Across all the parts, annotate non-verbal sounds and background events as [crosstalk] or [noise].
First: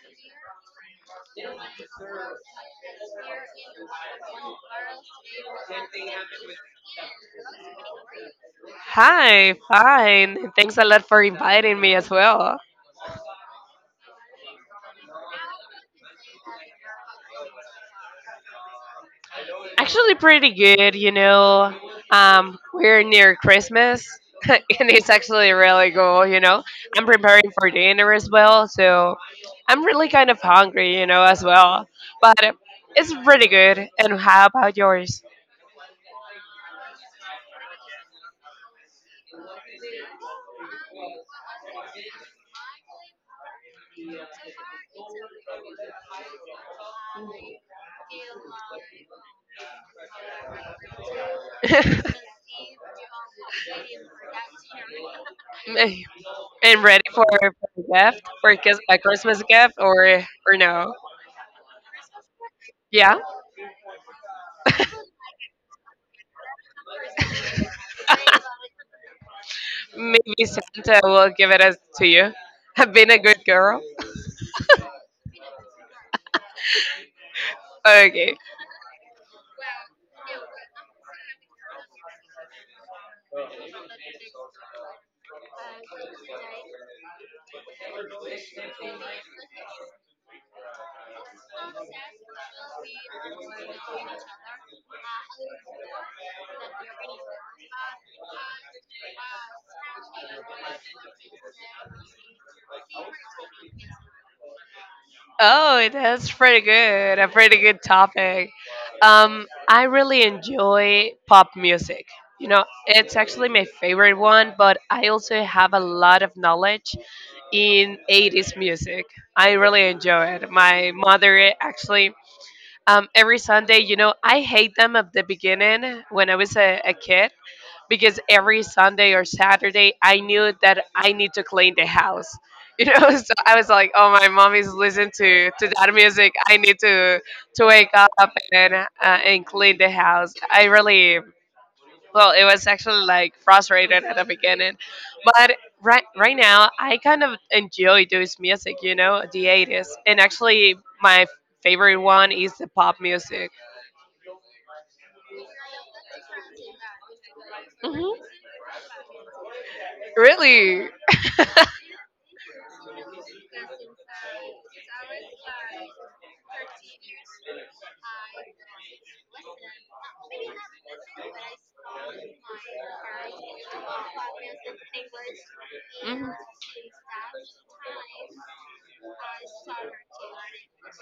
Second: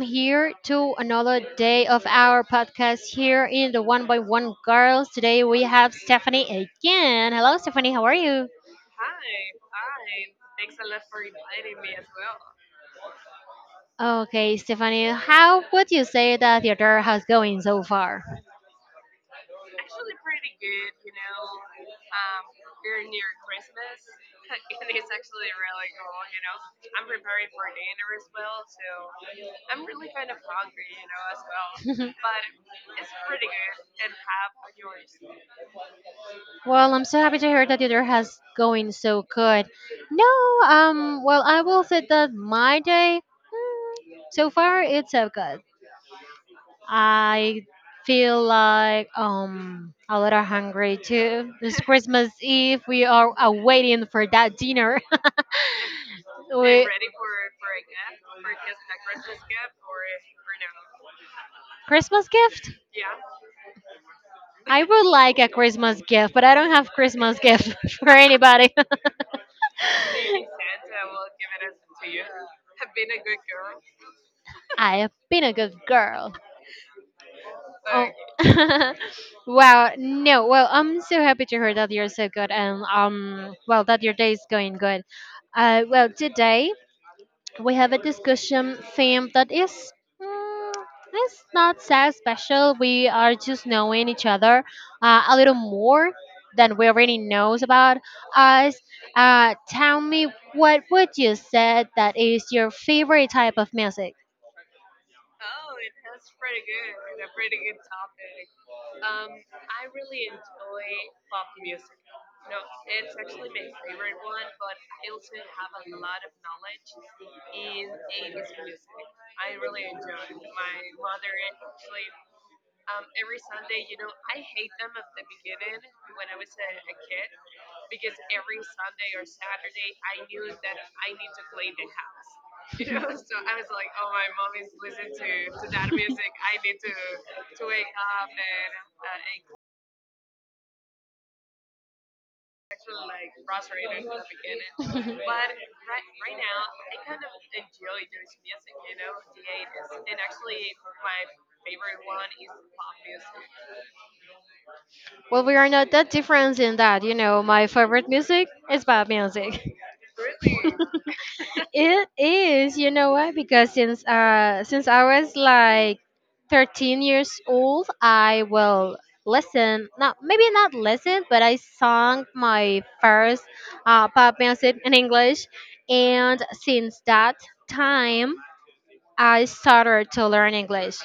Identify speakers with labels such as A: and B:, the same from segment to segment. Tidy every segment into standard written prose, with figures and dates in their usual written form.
A: here to another day of our podcast here in the One by One Girls. Today we have Stephanie again. Hello, Stephanie. How are you?
B: Hi, fine. Thanks a lot for inviting me as well.
A: Okay, Stephanie, how would you say that the other has going so far?
B: Actually, pretty good, you know. We're near Christmas, [laughs] and it's actually really cool, you know. I'm preparing for dinner as well, so I'm really kind of hungry, you know, as well.
A: [laughs]
B: But it's pretty good. And how about yours?
A: Well, I'm so happy to hear that the other has going so good. No, well, I will say that my day so far it's so good. I feel like a little hungry too. It's
B: [laughs]
A: Christmas Eve. We are waiting for that dinner. [laughs]
B: And
A: we,
B: ready for, a gift, for a a Christmas gift, or no?
A: Christmas gift?
B: Yeah?
A: I would like a Christmas gift, but I don't have Christmas gift [laughs] for anybody. [laughs]
B: Maybe Santa will give it as to you. [laughs] I've been a good girl.
A: I have been a good girl. Oh.
B: Okay.
A: [laughs] Wow, no. Well, I'm so happy to hear that you're so good, and well, that your day is going good. Well, today we have a discussion theme that is mm, it's not that special. We are just knowing each other a little more than we already knows about us. Tell me, what would you say that is your favorite type of music?
B: Oh, that's pretty good. A pretty good topic. I really enjoy pop music. You know, it's actually my favorite one, but I also have a lot of knowledge in 80s music. I really enjoy it. My mother actually, every Sunday, you know, I hate them at the beginning when I was a kid because every Sunday or Saturday I knew that I need to clean the house. You know, [laughs] so I was like, "Oh, my mom is listening to that music. I need to wake up and clean the house." I really well, it was actually like frustrated at the beginning, but right now I kind of enjoy those music. You know, the '80s, and actually my favorite one is the pop music.
A: Well, we are not that different in that. You know, my favorite
B: Hmm.
A: music is bad music.
B: Really?
A: It is, you know why? Because since I was like 13 years old, I will listen. Not maybe not listen, but I sung my first pop music in English,
B: Mhm.
A: and since that time, I started to learn English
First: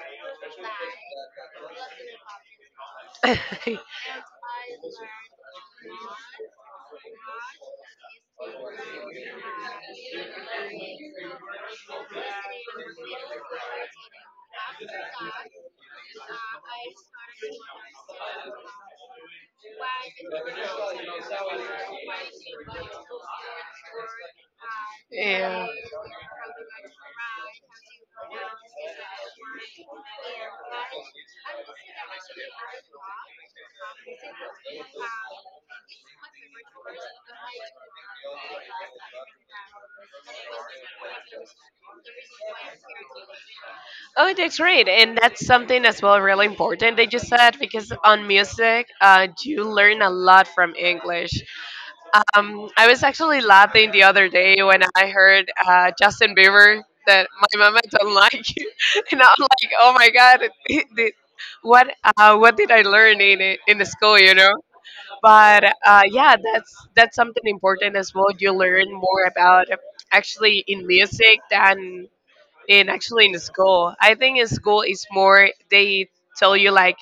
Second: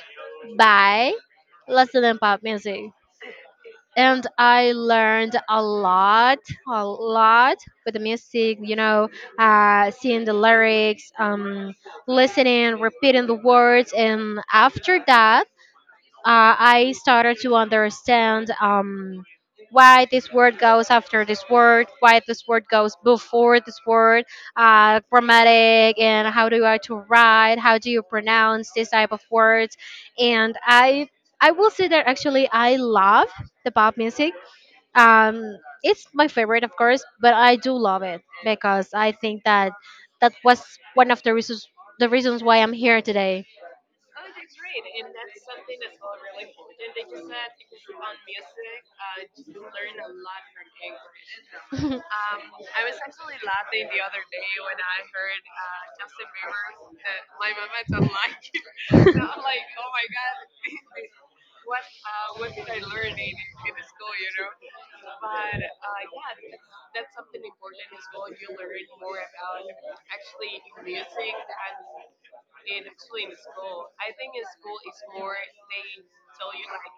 A: by listening pop music,
B: [laughs]
A: and I learned a lot with the music. You know, seeing the lyrics, listening, repeating the words, and after that, I started to understand why this word goes after this word, why this word goes before this word,
B: Yeah.
A: grammatic, and how do I to write, how do you pronounce this type of words, and I. I will say that actually I love the pop music, um it's my favorite of course, but I do love it because I think that that was one of the reasons, the reasons why I'm here today.
B: Oh, that's great. And that's something as well really important that you said because on music, you learn a lot from English.
A: [laughs] mm,
B: I was actually laughing the other day when I heard Justin Bieber that my mama [laughs] don't like you, [laughs] and I'm like, oh my god, did- what what did I learn in it in the school, you know? But yeah, that's something important as well. You learn more about actually in music than in actually in school. I think in school is more they tell you like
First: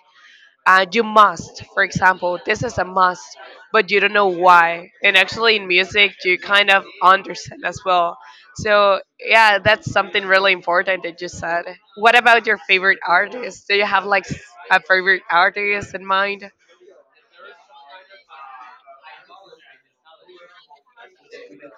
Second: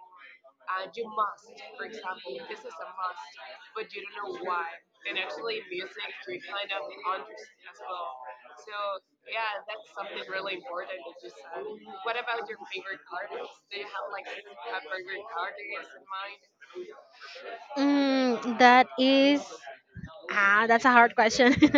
B: and you must, for example, this is a must but you don't know why, and actually in music you kind of understand as well. So yeah, that's something really important that you said. What about your favorite artist? Do you have like a favorite artist in mind?
A: that is, ah, that's a hard question. [laughs]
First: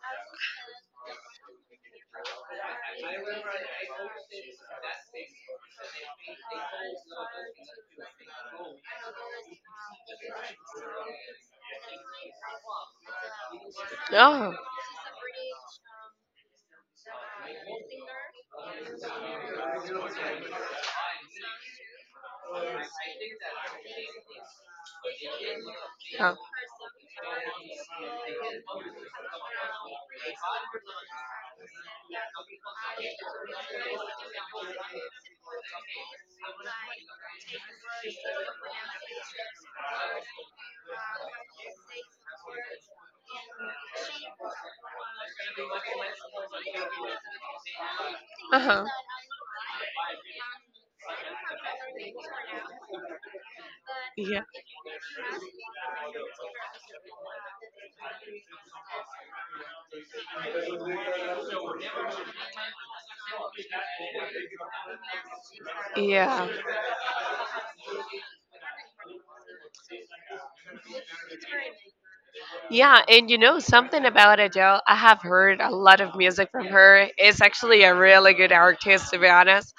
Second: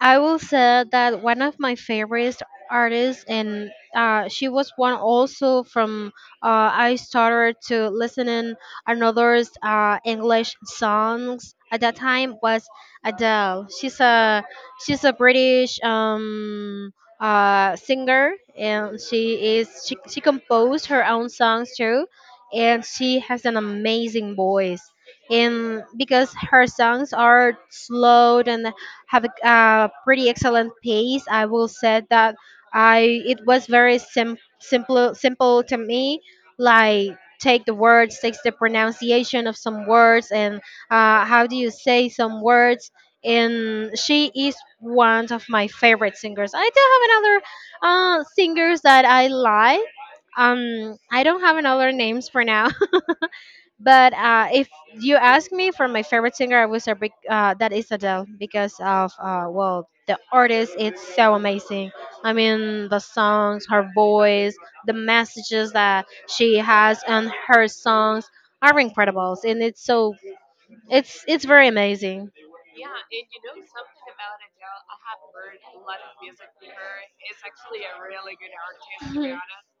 A: I will say that one of my favorite artists, and she was one also from. I started to listening another's English songs at that time was Adele.
B: Oh,
A: She's a British, singer, and she composed her own songs too, and she has an amazing voice. And because
B: yeah.
A: her songs are slow and have a pretty excellent pace. I will say that I it was very simple simple to me. Like take the words, takes the pronunciation of some words, and how do you say some words. And she is one of my favorite singers. I do have another singers
B: Uh-huh.
A: that I like. I don't have another names for now. But
B: Yeah,
A: if you ask me for my favorite singer, I would say that is Adele because of well, the artist. It's so amazing. I mean the songs, her voice, the messages that
B: yeah,
A: she has on her songs are incredible, and it's so it's very amazing.
B: yeah. And you know something about Adele, I have heard a lot of music from her. It's actually a really good artist to be
A: Mhm.
B: honest.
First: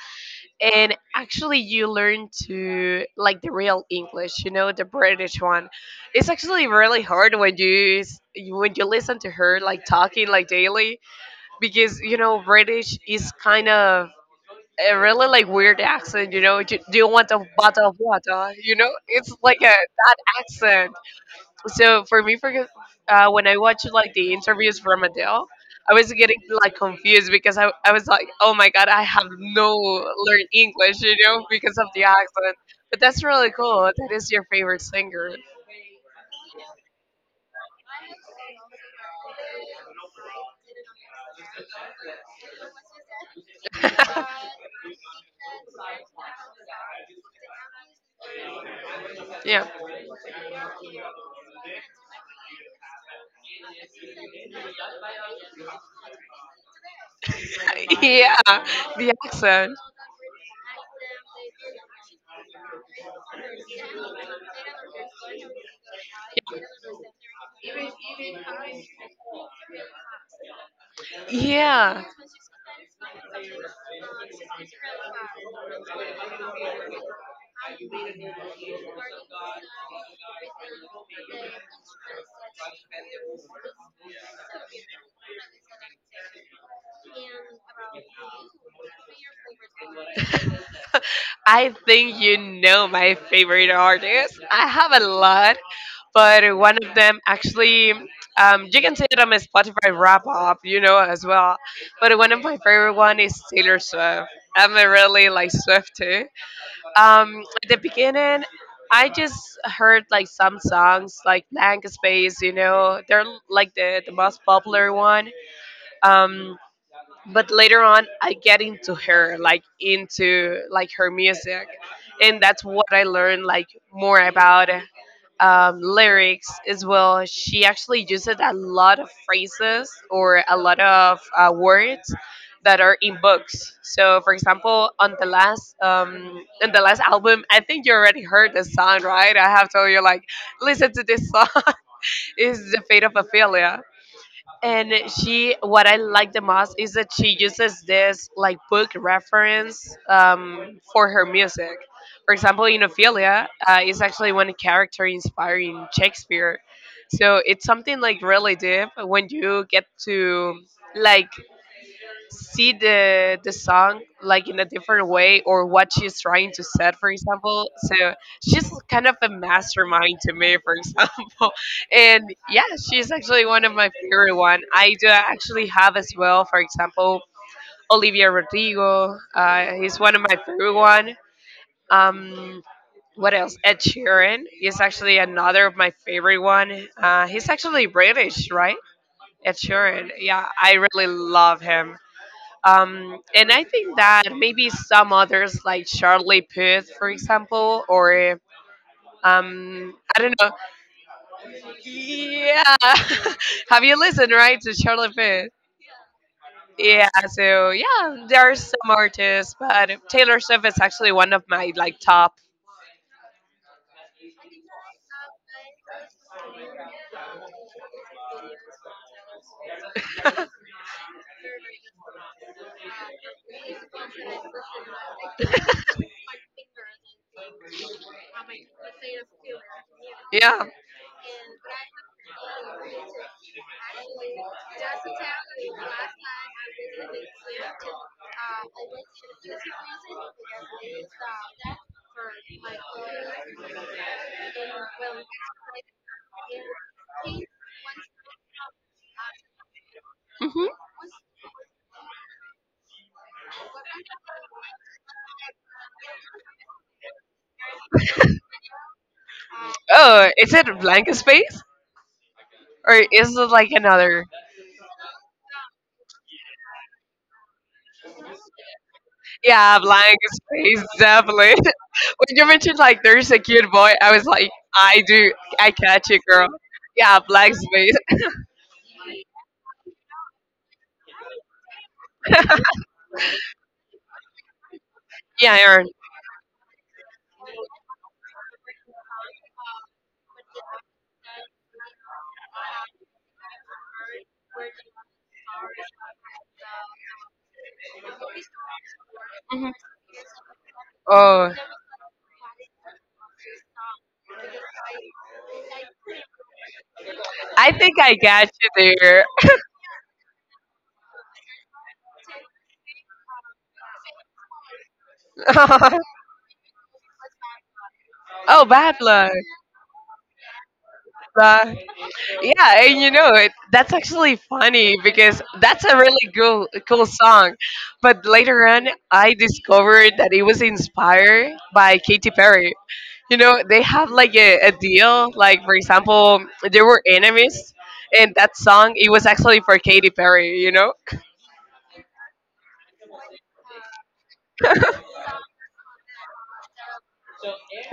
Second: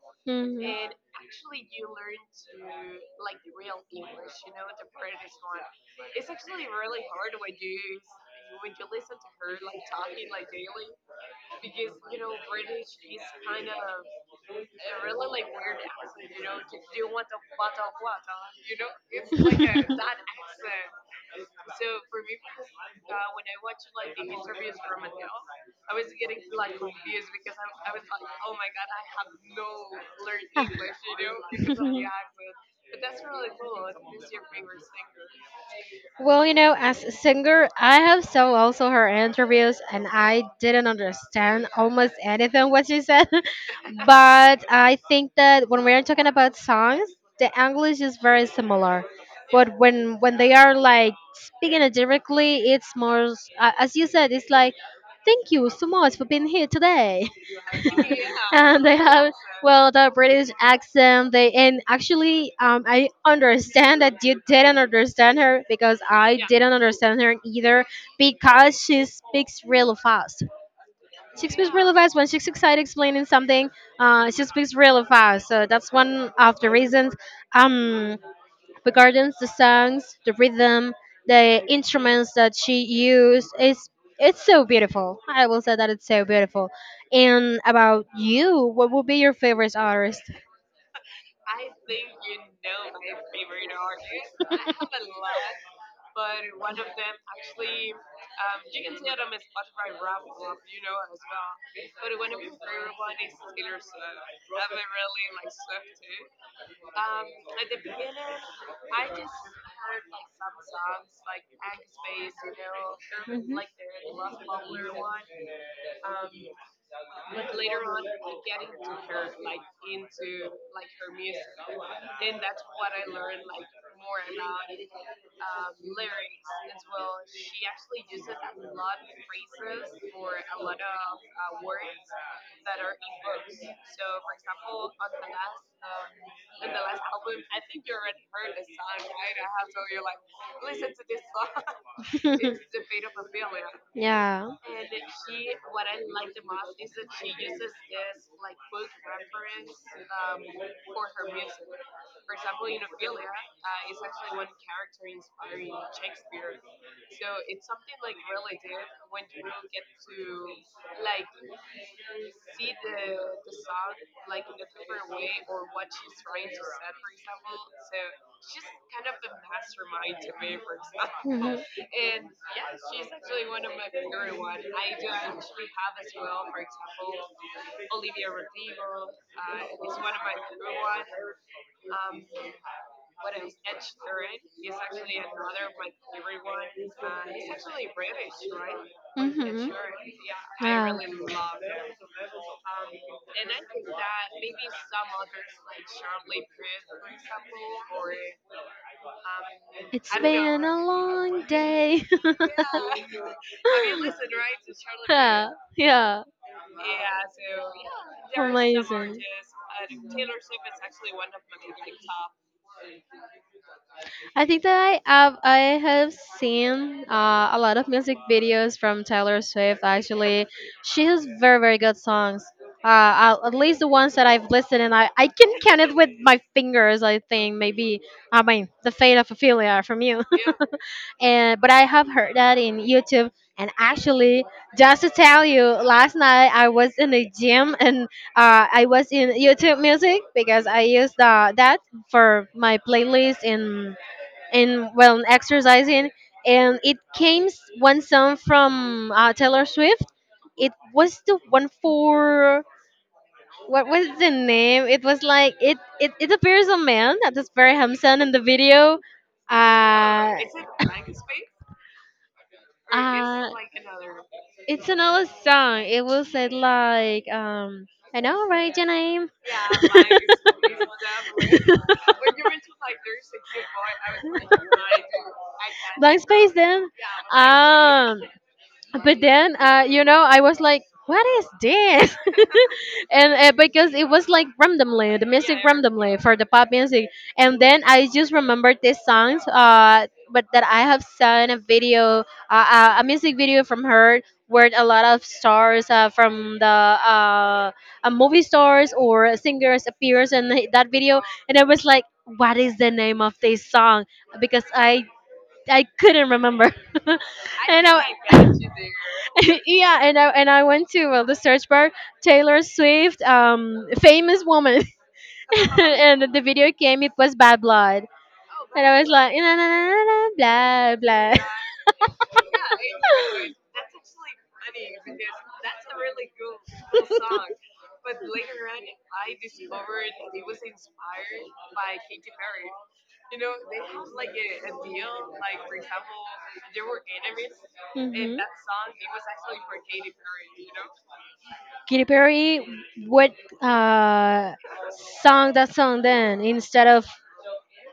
A: Mhm.
B: And actually you learn to like the real English, you know, the British one. It's actually really hard when you when you listen to her like talking like daily because, you know, British is kind of a really like weird accent. You know, do you want a bottle of water? You know, it's like a that accent. So for me, for when I watched like the interviews from Adele, I was getting like confused because I was like, oh my god, I have no learned English, you know, because of the accent. But that's really cool. That is your favorite singer.
A: Well, you know, as a singer, I have saw also her interviews, and I didn't understand almost anything what she said.
B: [laughs]
A: But I think that when we are talking about songs, the English is very similar.
B: Yeah.
A: But when they are like speaking it directly, it's more as you said. It's like, thank you so much for being here today. [laughs]
B: [laughs] Yeah,
A: And they
B: the
A: have
B: accent.
A: well, the British accent. They and actually, I understand that you didn't understand her because I didn't understand her either because she speaks real fast. She speaks really
B: Yeah.
A: fast when she's excited explaining something. She speaks really fast, so
B: [laughs]
A: that's one of the reasons. Um, regarding the songs, the rhythm, the instruments that she used, it's so beautiful. I will say that it's so beautiful. And about you, what would be your favorite artist?
B: I think you know my favorite artist. I have a lot, but one of them actually, you can see it on my Spotify wrap up, you know, as well. But one of my favorite one is Taylor Swift. I'm a really like Swift too. At the beginning I just heard like some songs like Blank Space, you know, they're
A: Mhm.
B: like the most popular one. um, but later on I get into her like into like her music, and that's what I learned like more about, lyrics as well. She actually uses a lot of phrases or a lot of words that are in books. So for example, on the last album, I think you already heard the song, right? I have told you like listen to this song. [laughs] It's the
A: [laughs]
B: Fate of Ophelia.
A: Yeah.
B: And she, what I like the most is that she uses this like book reference, for her music. For example, in Ophelia, is actually one character inspiring Shakespeare. So it's something like really deep when you get to like see the song like in a different way or what she's trying to set, for example. So she's kind of a mastermind to me, for example.
A: Mhm.
B: [laughs] And yeah, she's actually one of my favorite one. I do actually have as well, for example, Olivia Rodrigo, he's one of my favorite one. Um, what else? Ed Sheeran is actually another of my favorite one. He's actually British, right? Ed
A: Mhm.
B: Sheeran, yeah, I
A: Yeah.
B: really love him. And I think that maybe some others, like Charlie Puth, for example, or
A: It's
B: I don't know.
A: been a long day.
B: Yeah.
A: [laughs]
B: [laughs] Have you listened right to Charlie Puth?
A: Yeah, yeah.
B: Yeah, so yeah, there are some
A: Amazing.
B: artists, but Taylor Swift is actually one of my like top.
A: I think that I have seen a lot of music videos from Taylor Swift. Actually,
B: [laughs]
A: she has very very good songs. At least the ones that I've listened, and I can count it with my fingers. I think maybe I mean the fate of Ophelia from you.
B: Yeah.
A: And but I have heard that in YouTube. And actually, just to tell you, last night I was in the gym and I was in YouTube Music because I used the that for my playlist in well, in exercising, and it came one song from Taylor Swift.
B: Hmm.
A: It was the one for what was the name? It was like it appears a man that is very handsome in the video.
B: Oh,
A: Uh,
B: is it Blank Space or is it
A: uh,
B: like another?
A: It's another song. It will say like, I know, right, your name?
B: Yeah, Blank Space, definitely. [laughs] When you
A: [laughs]
B: mentioned like there's a cute boy, I was like, I do, I catch it,
A: Blank
B: girl.
A: space, then?
B: Yeah, Blank Space.
A: Um,
B: [laughs]
A: but then, you know, I was like, what is this? [laughs] And because it was like randomly the
B: Yeah,
A: music
B: Aaron.
A: randomly for the pop music, and then I just remembered these songs but that I have seen a video, a music video from her, where a lot of stars from the movie stars or singers appears in [laughs] the- that video.
B: Oh,
A: And I was like, what is the name of this song, because I couldn't remember. [laughs]
B: I
A: And
B: think
A: I,
B: I got you there.
A: [laughs] yeah, and I went to the search bar, Taylor Swift, famous woman, [laughs]
B: [laughs]
A: and the video came. It was Bad Blood,
B: Oh,
A: and
B: bad
A: I was
B: luck.
A: like, na na na na na, blah blah.
B: Bye.
A: [laughs]
B: Yeah, and you know it. That's actually funny because that's a really cool, cool song. But later on, I discovered that it was inspired by Katy Perry. You know, they have like a deal. Like for example, they were enemies, and
A: Hmm.
B: that song it was actually for Katy Perry, you know.
A: Katy Perry, what uh, song, that song then, instead of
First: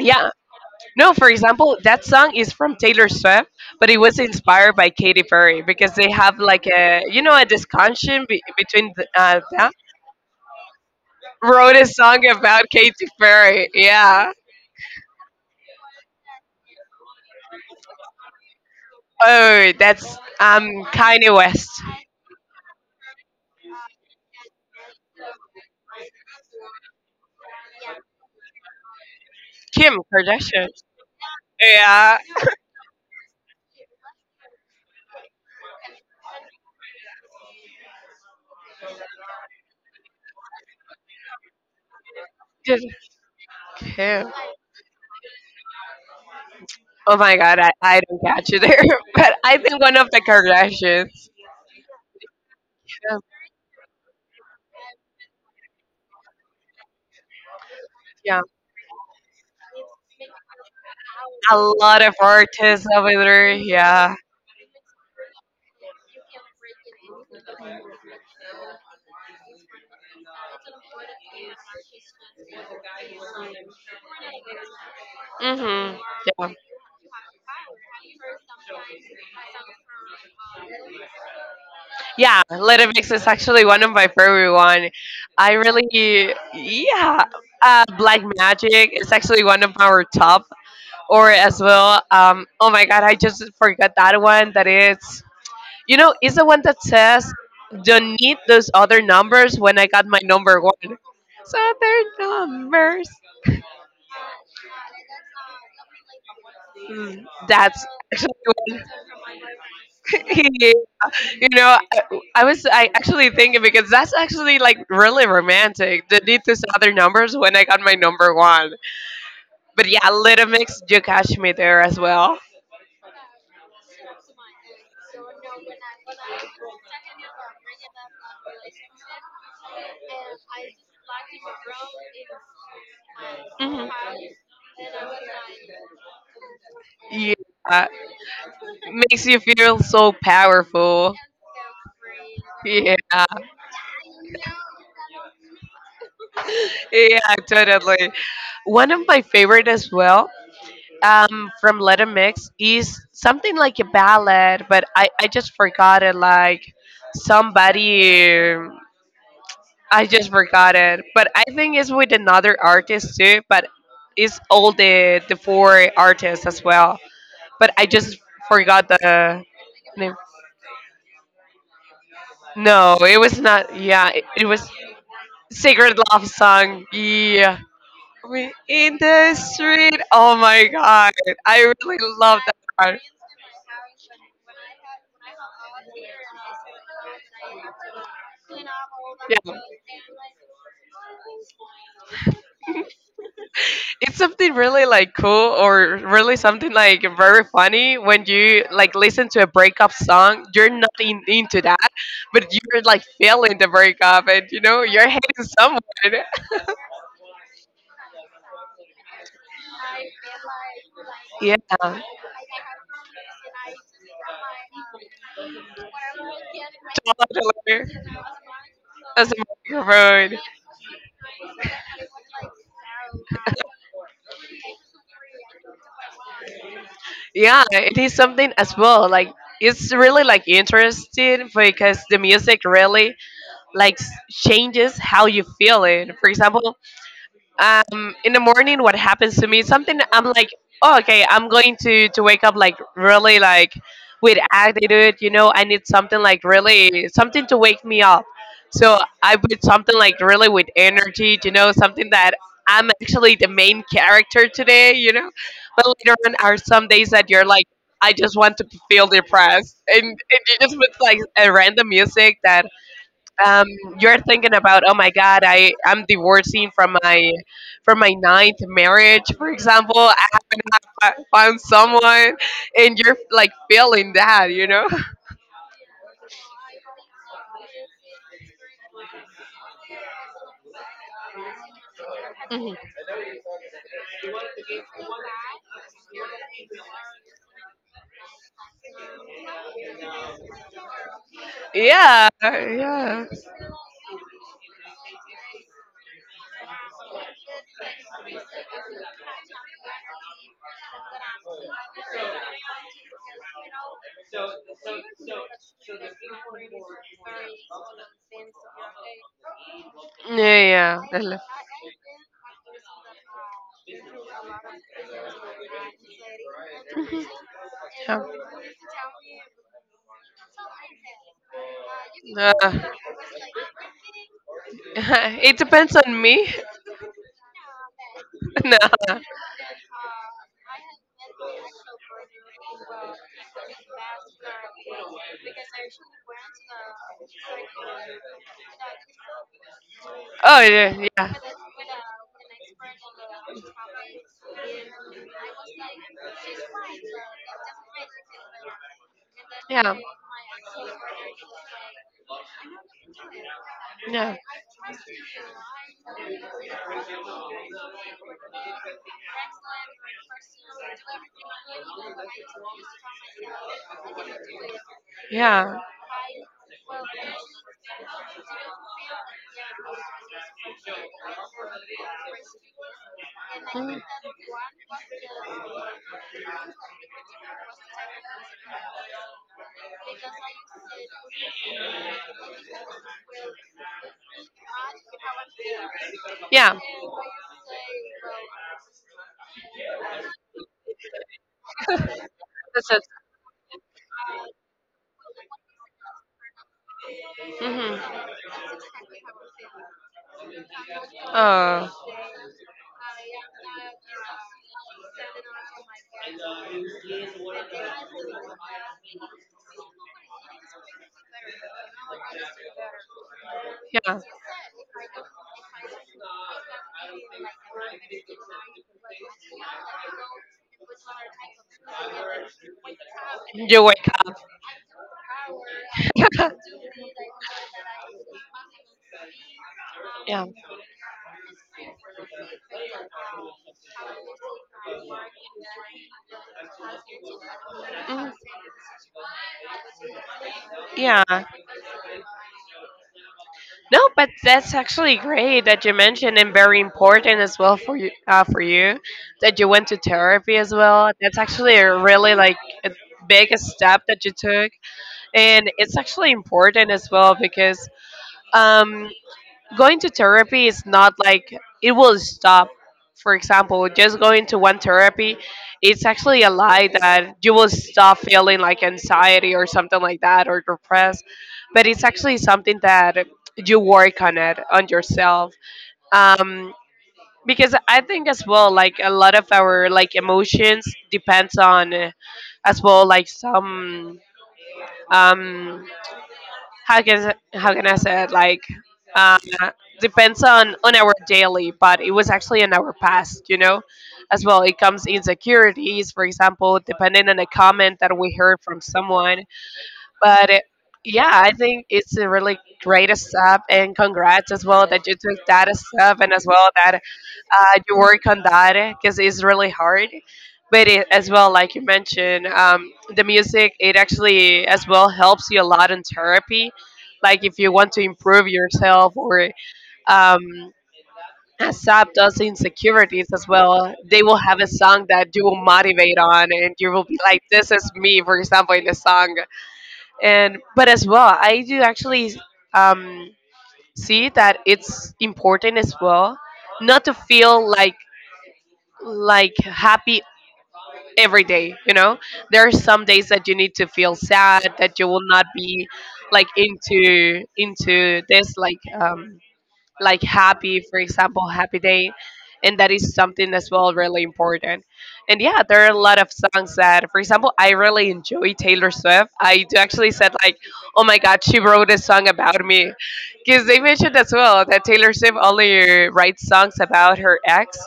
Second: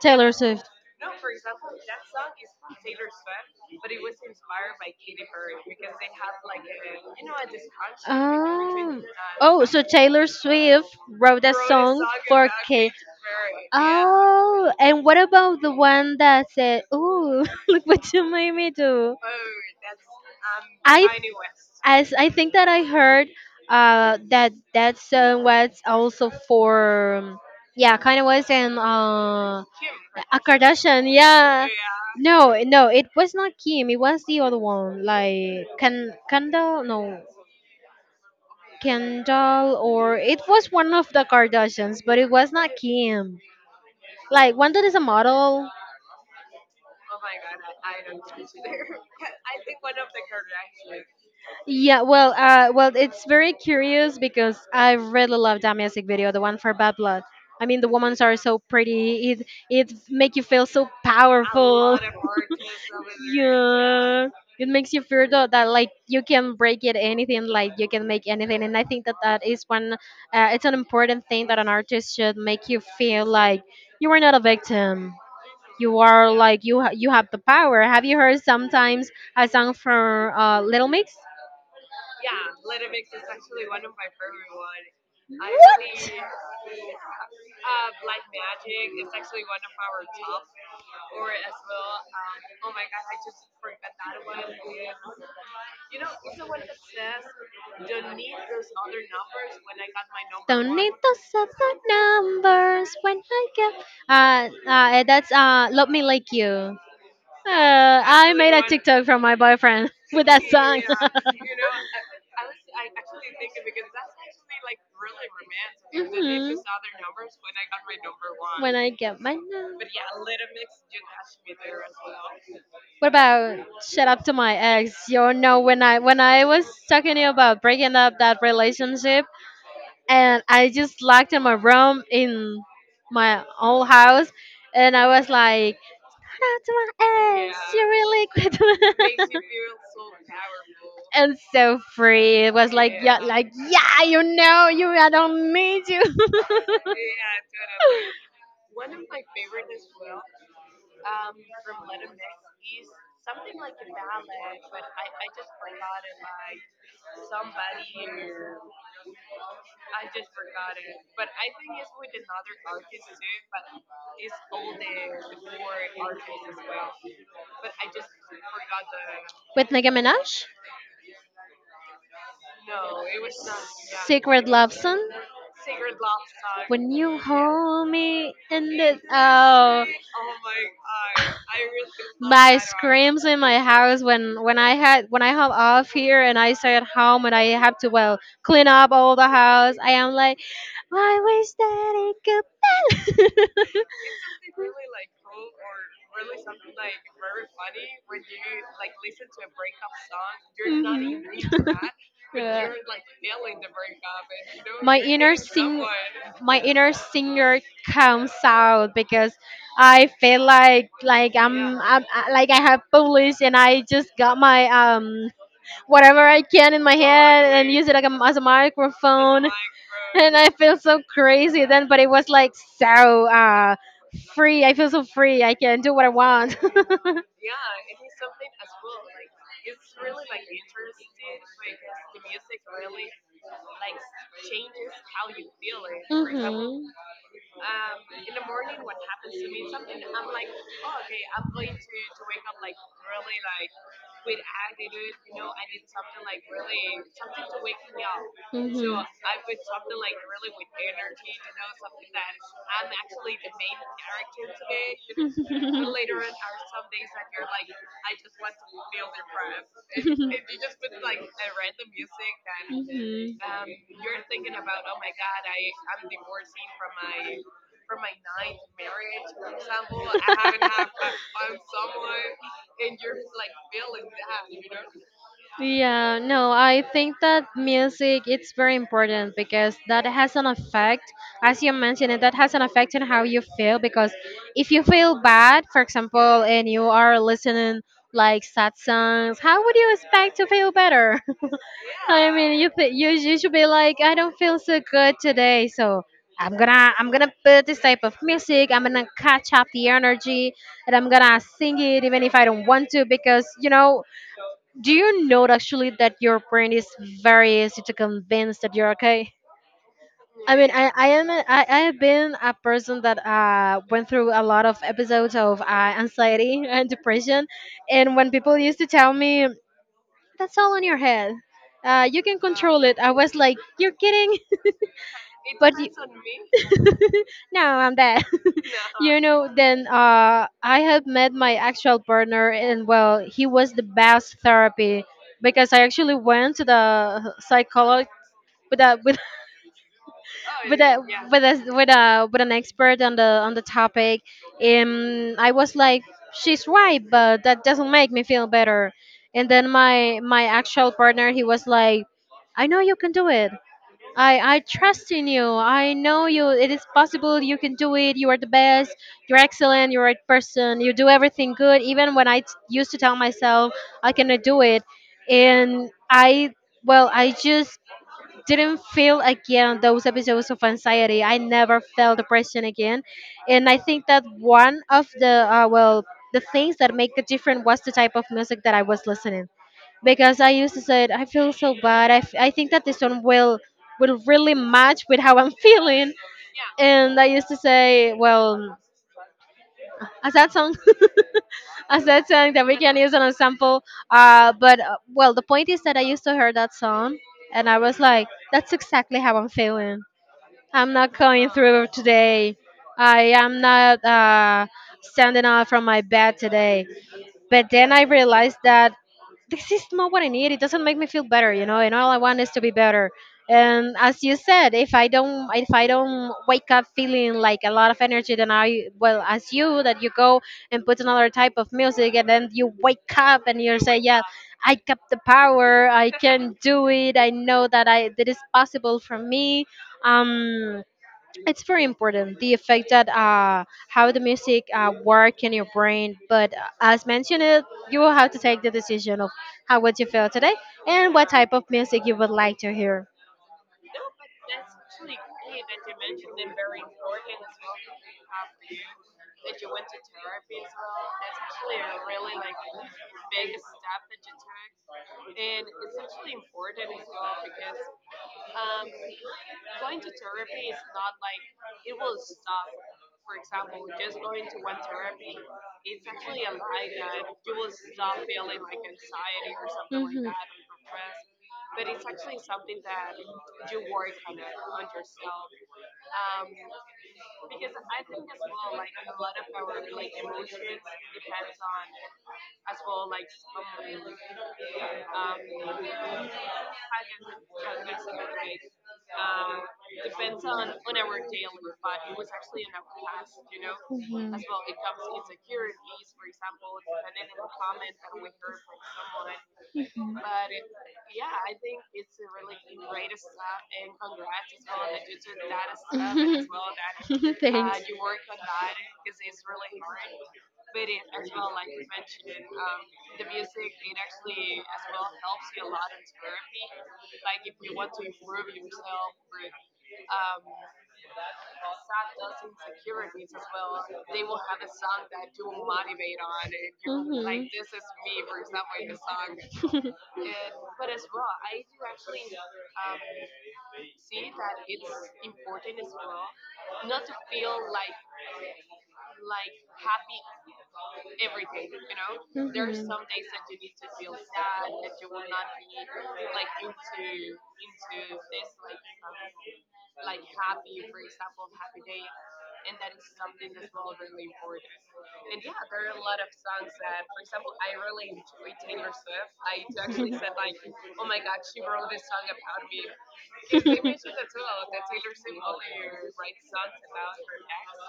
A: Taylor Swift?
B: No, for example, that song is from Taylor Swift, but it was inspired by Katy Perry because they have like a, you know, a discussion between
A: Oh, oh,
B: them.
A: so Taylor Swift wrote a
B: Wrote a
A: song
B: song
A: for
B: about
A: Kate.
B: Katy Perry. Yeah.
A: Oh, and what about the one that said, "Oh, [laughs] look what you made me do"?
B: Oh, that's
A: I,
B: Kanye West.
A: as I think that I heard, that that song was also for, yeah, kind of was in
B: Kim
A: a
B: Kardashian.
A: Kardashian. Yeah.
B: Yeah,
A: No, no, it was not Kim. It was the other one, like Kan Kanda. No, Kendall, or it was one of the Kardashians, but it was not
B: just
A: Kim.
B: Kim.
A: Like one that is a model.
B: Oh my god, I don't catch it there. [laughs] But I think one of the Kardashians.
A: Yeah, well, well,
B: Yeah.
A: it's very curious because I really love that music video, the one for Bad Blood. I mean, the women are
B: Yeah.
A: so pretty. It make you feel so
B: A
A: powerful.
B: lot of artists over
A: [laughs]
B: there. Yeah.
A: Yeah, it makes you feel that, that like you can break it anything, like you can make anything. And I think that that is one. It's an important thing that an artist should make you feel like you are not a victim. You
B: Hmm.
A: are
B: Yeah.
A: like you have the power. Have you heard sometimes a song from Little Mix?
B: Yeah. Little Mix is actually one of my favorite one. I
A: What?
B: really, yeah. Black Magic is actually one of our top. Or as well, oh my god, I just forgot that one. That is. You know, it's the one that says, "Don't need those other numbers when I got my number
A: Don't
B: one."
A: need those
B: So
A: other
B: other
A: numbers
B: numbers.
A: when I get. That's love me like you.
B: That's
A: I
B: actually
A: made a
B: when
A: TikTok from my boyfriend [laughs] with
B: [laughs]
A: that
B: he.
A: song.
B: You
A: [laughs]
B: know, I was I actually thinking because that's actually like really romantic. Don't need
A: Mhm.
B: those other numbers when I got my number one.
A: When I get my number.
B: But yeah, Little Mix, you catch me there as well.
A: What about shut up to my ex? You know when I was talking to you about breaking up that relationship, and I just locked in my room in my own
B: Mhm.
A: house, and I was like shut up to my ex, you
B: Yeah,
A: really
B: makes
A: quit.
B: you feel so
A: [laughs]
B: powerful.
A: And so free. It was like,
B: Yeah,
A: yeah, like yeah, you know, you I don't need you. [laughs]
B: yeah, totally. One of my favorite as well, from Let 'Em Mix is something like a ballad, but I just forgot it. Like somebody, I just forgot it. But I think it's with another artist too, but it's all the four artists as well. But I just forgot the
A: With Nicki
B: name.
A: Minaj?
B: No, it was not. Yeah,
A: Secret
B: it was
A: Love Song.
B: Sacred Love Song.
A: When you
B: Yeah.
A: hold me
B: We
A: in
B: in
A: the,
B: the
A: oh,
B: street. Oh my god. I really love that
A: my
B: part.
A: screams in my house, when I had when I have off here and I stay at home and I have to well, clean up all the
B: Yeah.
A: house. I am like, I wish that it
B: It's something really like cool or really something like very funny when you like listen to a breakup song. You're not in, into
A: could.
B: that, but
A: Mhm.
B: you're
A: [laughs]
B: like feeling the breakup and, you know,
A: my
B: you're
A: inner
B: hating someone.
A: sing
B: [laughs]
A: my inner singer comes out because I feel like
B: Yeah.
A: like I have published and I just got my whatever I can in my head and use it like
B: Totally.
A: a, as a
B: As a
A: microphone, [laughs] and
B: microphone.
A: I feel so crazy then, but it was like so free. I feel so free, I can do what I want. [laughs]
B: Yeah, it is something as well like it's really like interesting because the music really changes how you feel it. For example,
A: Hmm.
B: in the morning what happens to me is something I'm like, oh, okay, I'm going to wake up like really like with attitude. You know, I need something like really something to wake me up. So I put something like really with energy, you know, something that I'm actually the main character today, you know. But later on are some days that you're like I just want to feel depressed, and
A: Hmm.
B: you just put like a random music.
A: [laughs] Hmm.
B: um, you're thinking about, oh my God, I'm divorcing from my ninth marriage, for example. I haven't found someone, and you're like feeling that, you know? [laughs]
A: Yeah, no, I think that music it's very important because that has an effect, as you mentioned, it that has an
B: Mhm.
A: effect on how you feel because if you feel bad, for example, and you are listening like sad songs, how would you expect to feel better? [laughs]
B: Yeah,
A: I mean,
B: yeah,
A: you you
B: yeah,
A: should be like, I don't feel so good today, so I'm gonna put this type of music. I'm gonna catch up the energy, and I'm gonna sing it even if I don't want to, because you know, do you note actually that your brain is very easy to convince that you're okay? I mean, I,
B: yeah.
A: I am I have been a person that went through a lot of episodes of anxiety and
B: Mhm.
A: depression, and
B: Yeah.
A: when people used to tell me that's all in your head, you can
B: Uh,
A: control it, I was like, you're kidding.
B: [laughs] it
A: [laughs] But
B: depends on me.
A: no, I'm dead.
B: [laughs] No.
A: [laughs] You no. Know, then I have met my actual partner, and well, he was the best therapy because I actually went to the psychologist with a with
B: Oh
A: [laughs] with a,
B: yeah,
A: yeah,
B: yeah.
A: with an expert on the topic, and I was like, she's right, but that doesn't make me feel better. And then
B: Yeah.
A: my actual partner, he was like, I know you can do it.
B: Yeah.
A: I trust in you. I know you. It is possible. You can do it. You are the best. You're excellent. You're the right person. You do everything good. Even when used to tell myself I cannot do it,
B: Yeah.
A: and I, well, I just didn't feel again those episodes of anxiety. I never felt depression again, and I
B: Mhm.
A: think that one of the well the things that make the difference was the type of music that I was listening because I used to say I feel so bad. I think that this song will really match with how I'm feeling,
B: Yeah.
A: and I used to say, well, as that song, [laughs] as that song that we
B: That's
A: can
B: it.
A: use as an example. But well, the point is that I used to hear that song, and I was
B: Hmm.
A: like, that's exactly how I'm feeling. I'm not going through
B: Uh,
A: today. I am not standing up from my bed today. But then I realized that this is not what I need. It doesn't make me feel better, and all I want is to be better. And
B: yeah.
A: as you said, if I don't wake up feeling like a lot of energy, then I, well, as you that you go and put another type of music, and then you wake up and you
B: You
A: say,
B: wake
A: yeah,
B: up.
A: I got the power, I can do it, I know that I that is possible for me.
B: Yeah.
A: Um it's very important the effect that how the music work in your brain, but as mentioned it, you will have to take the decision of how would you feel today and
B: Yeah.
A: what type of music you would like to hear.
B: No, but that's actually great that you mentioned and very important as well for you, for you that you went to therapy as well. That's actually a really like a big step that you took, and it's actually important as well because, um, going to therapy is not like it will stop. For example, just going to one therapy, it's actually a lie that you will stop feeling like anxiety or something like that or depressed. But it's actually something that you work on it on yourself. Um, because I think as well, like a lot of our like emotions depends on as well like some um how can I say it? Like, uh, depends on our daily, but it was actually in our past, you know, as well. It comes insecurities, for example, depending on a comment that we heard from someone.
A: Mhm. Mhm.
B: But it, yeah, I think it's a really great step, and congrats as well that you took that step, and as well that
A: [laughs] Thanks.
B: you work on that because it's really hard. But it, as well, like you mentioned, the music it actually as well helps you a lot in therapy. Like if you want to improve yourself or um, accept those insecurities as well, they will have a song that you will motivate on, and you will be
A: Mhm.
B: like, "This is me." For example, in the song, and but as well, I do actually um, see that it's important as well not to feel like happy every day, you know,
A: Mhm.
B: there are some days that you need to feel sad, that you will not be like into this like happy, for example, happy day. And that is something as well really important. And yeah, there are a lot of songs that, for example, I really enjoy Taylor Swift. I do actually said like, oh my God, she wrote a song about me. Because they mentioned as well that Taylor
A: [laughs]
B: Swift only writes songs about her ex.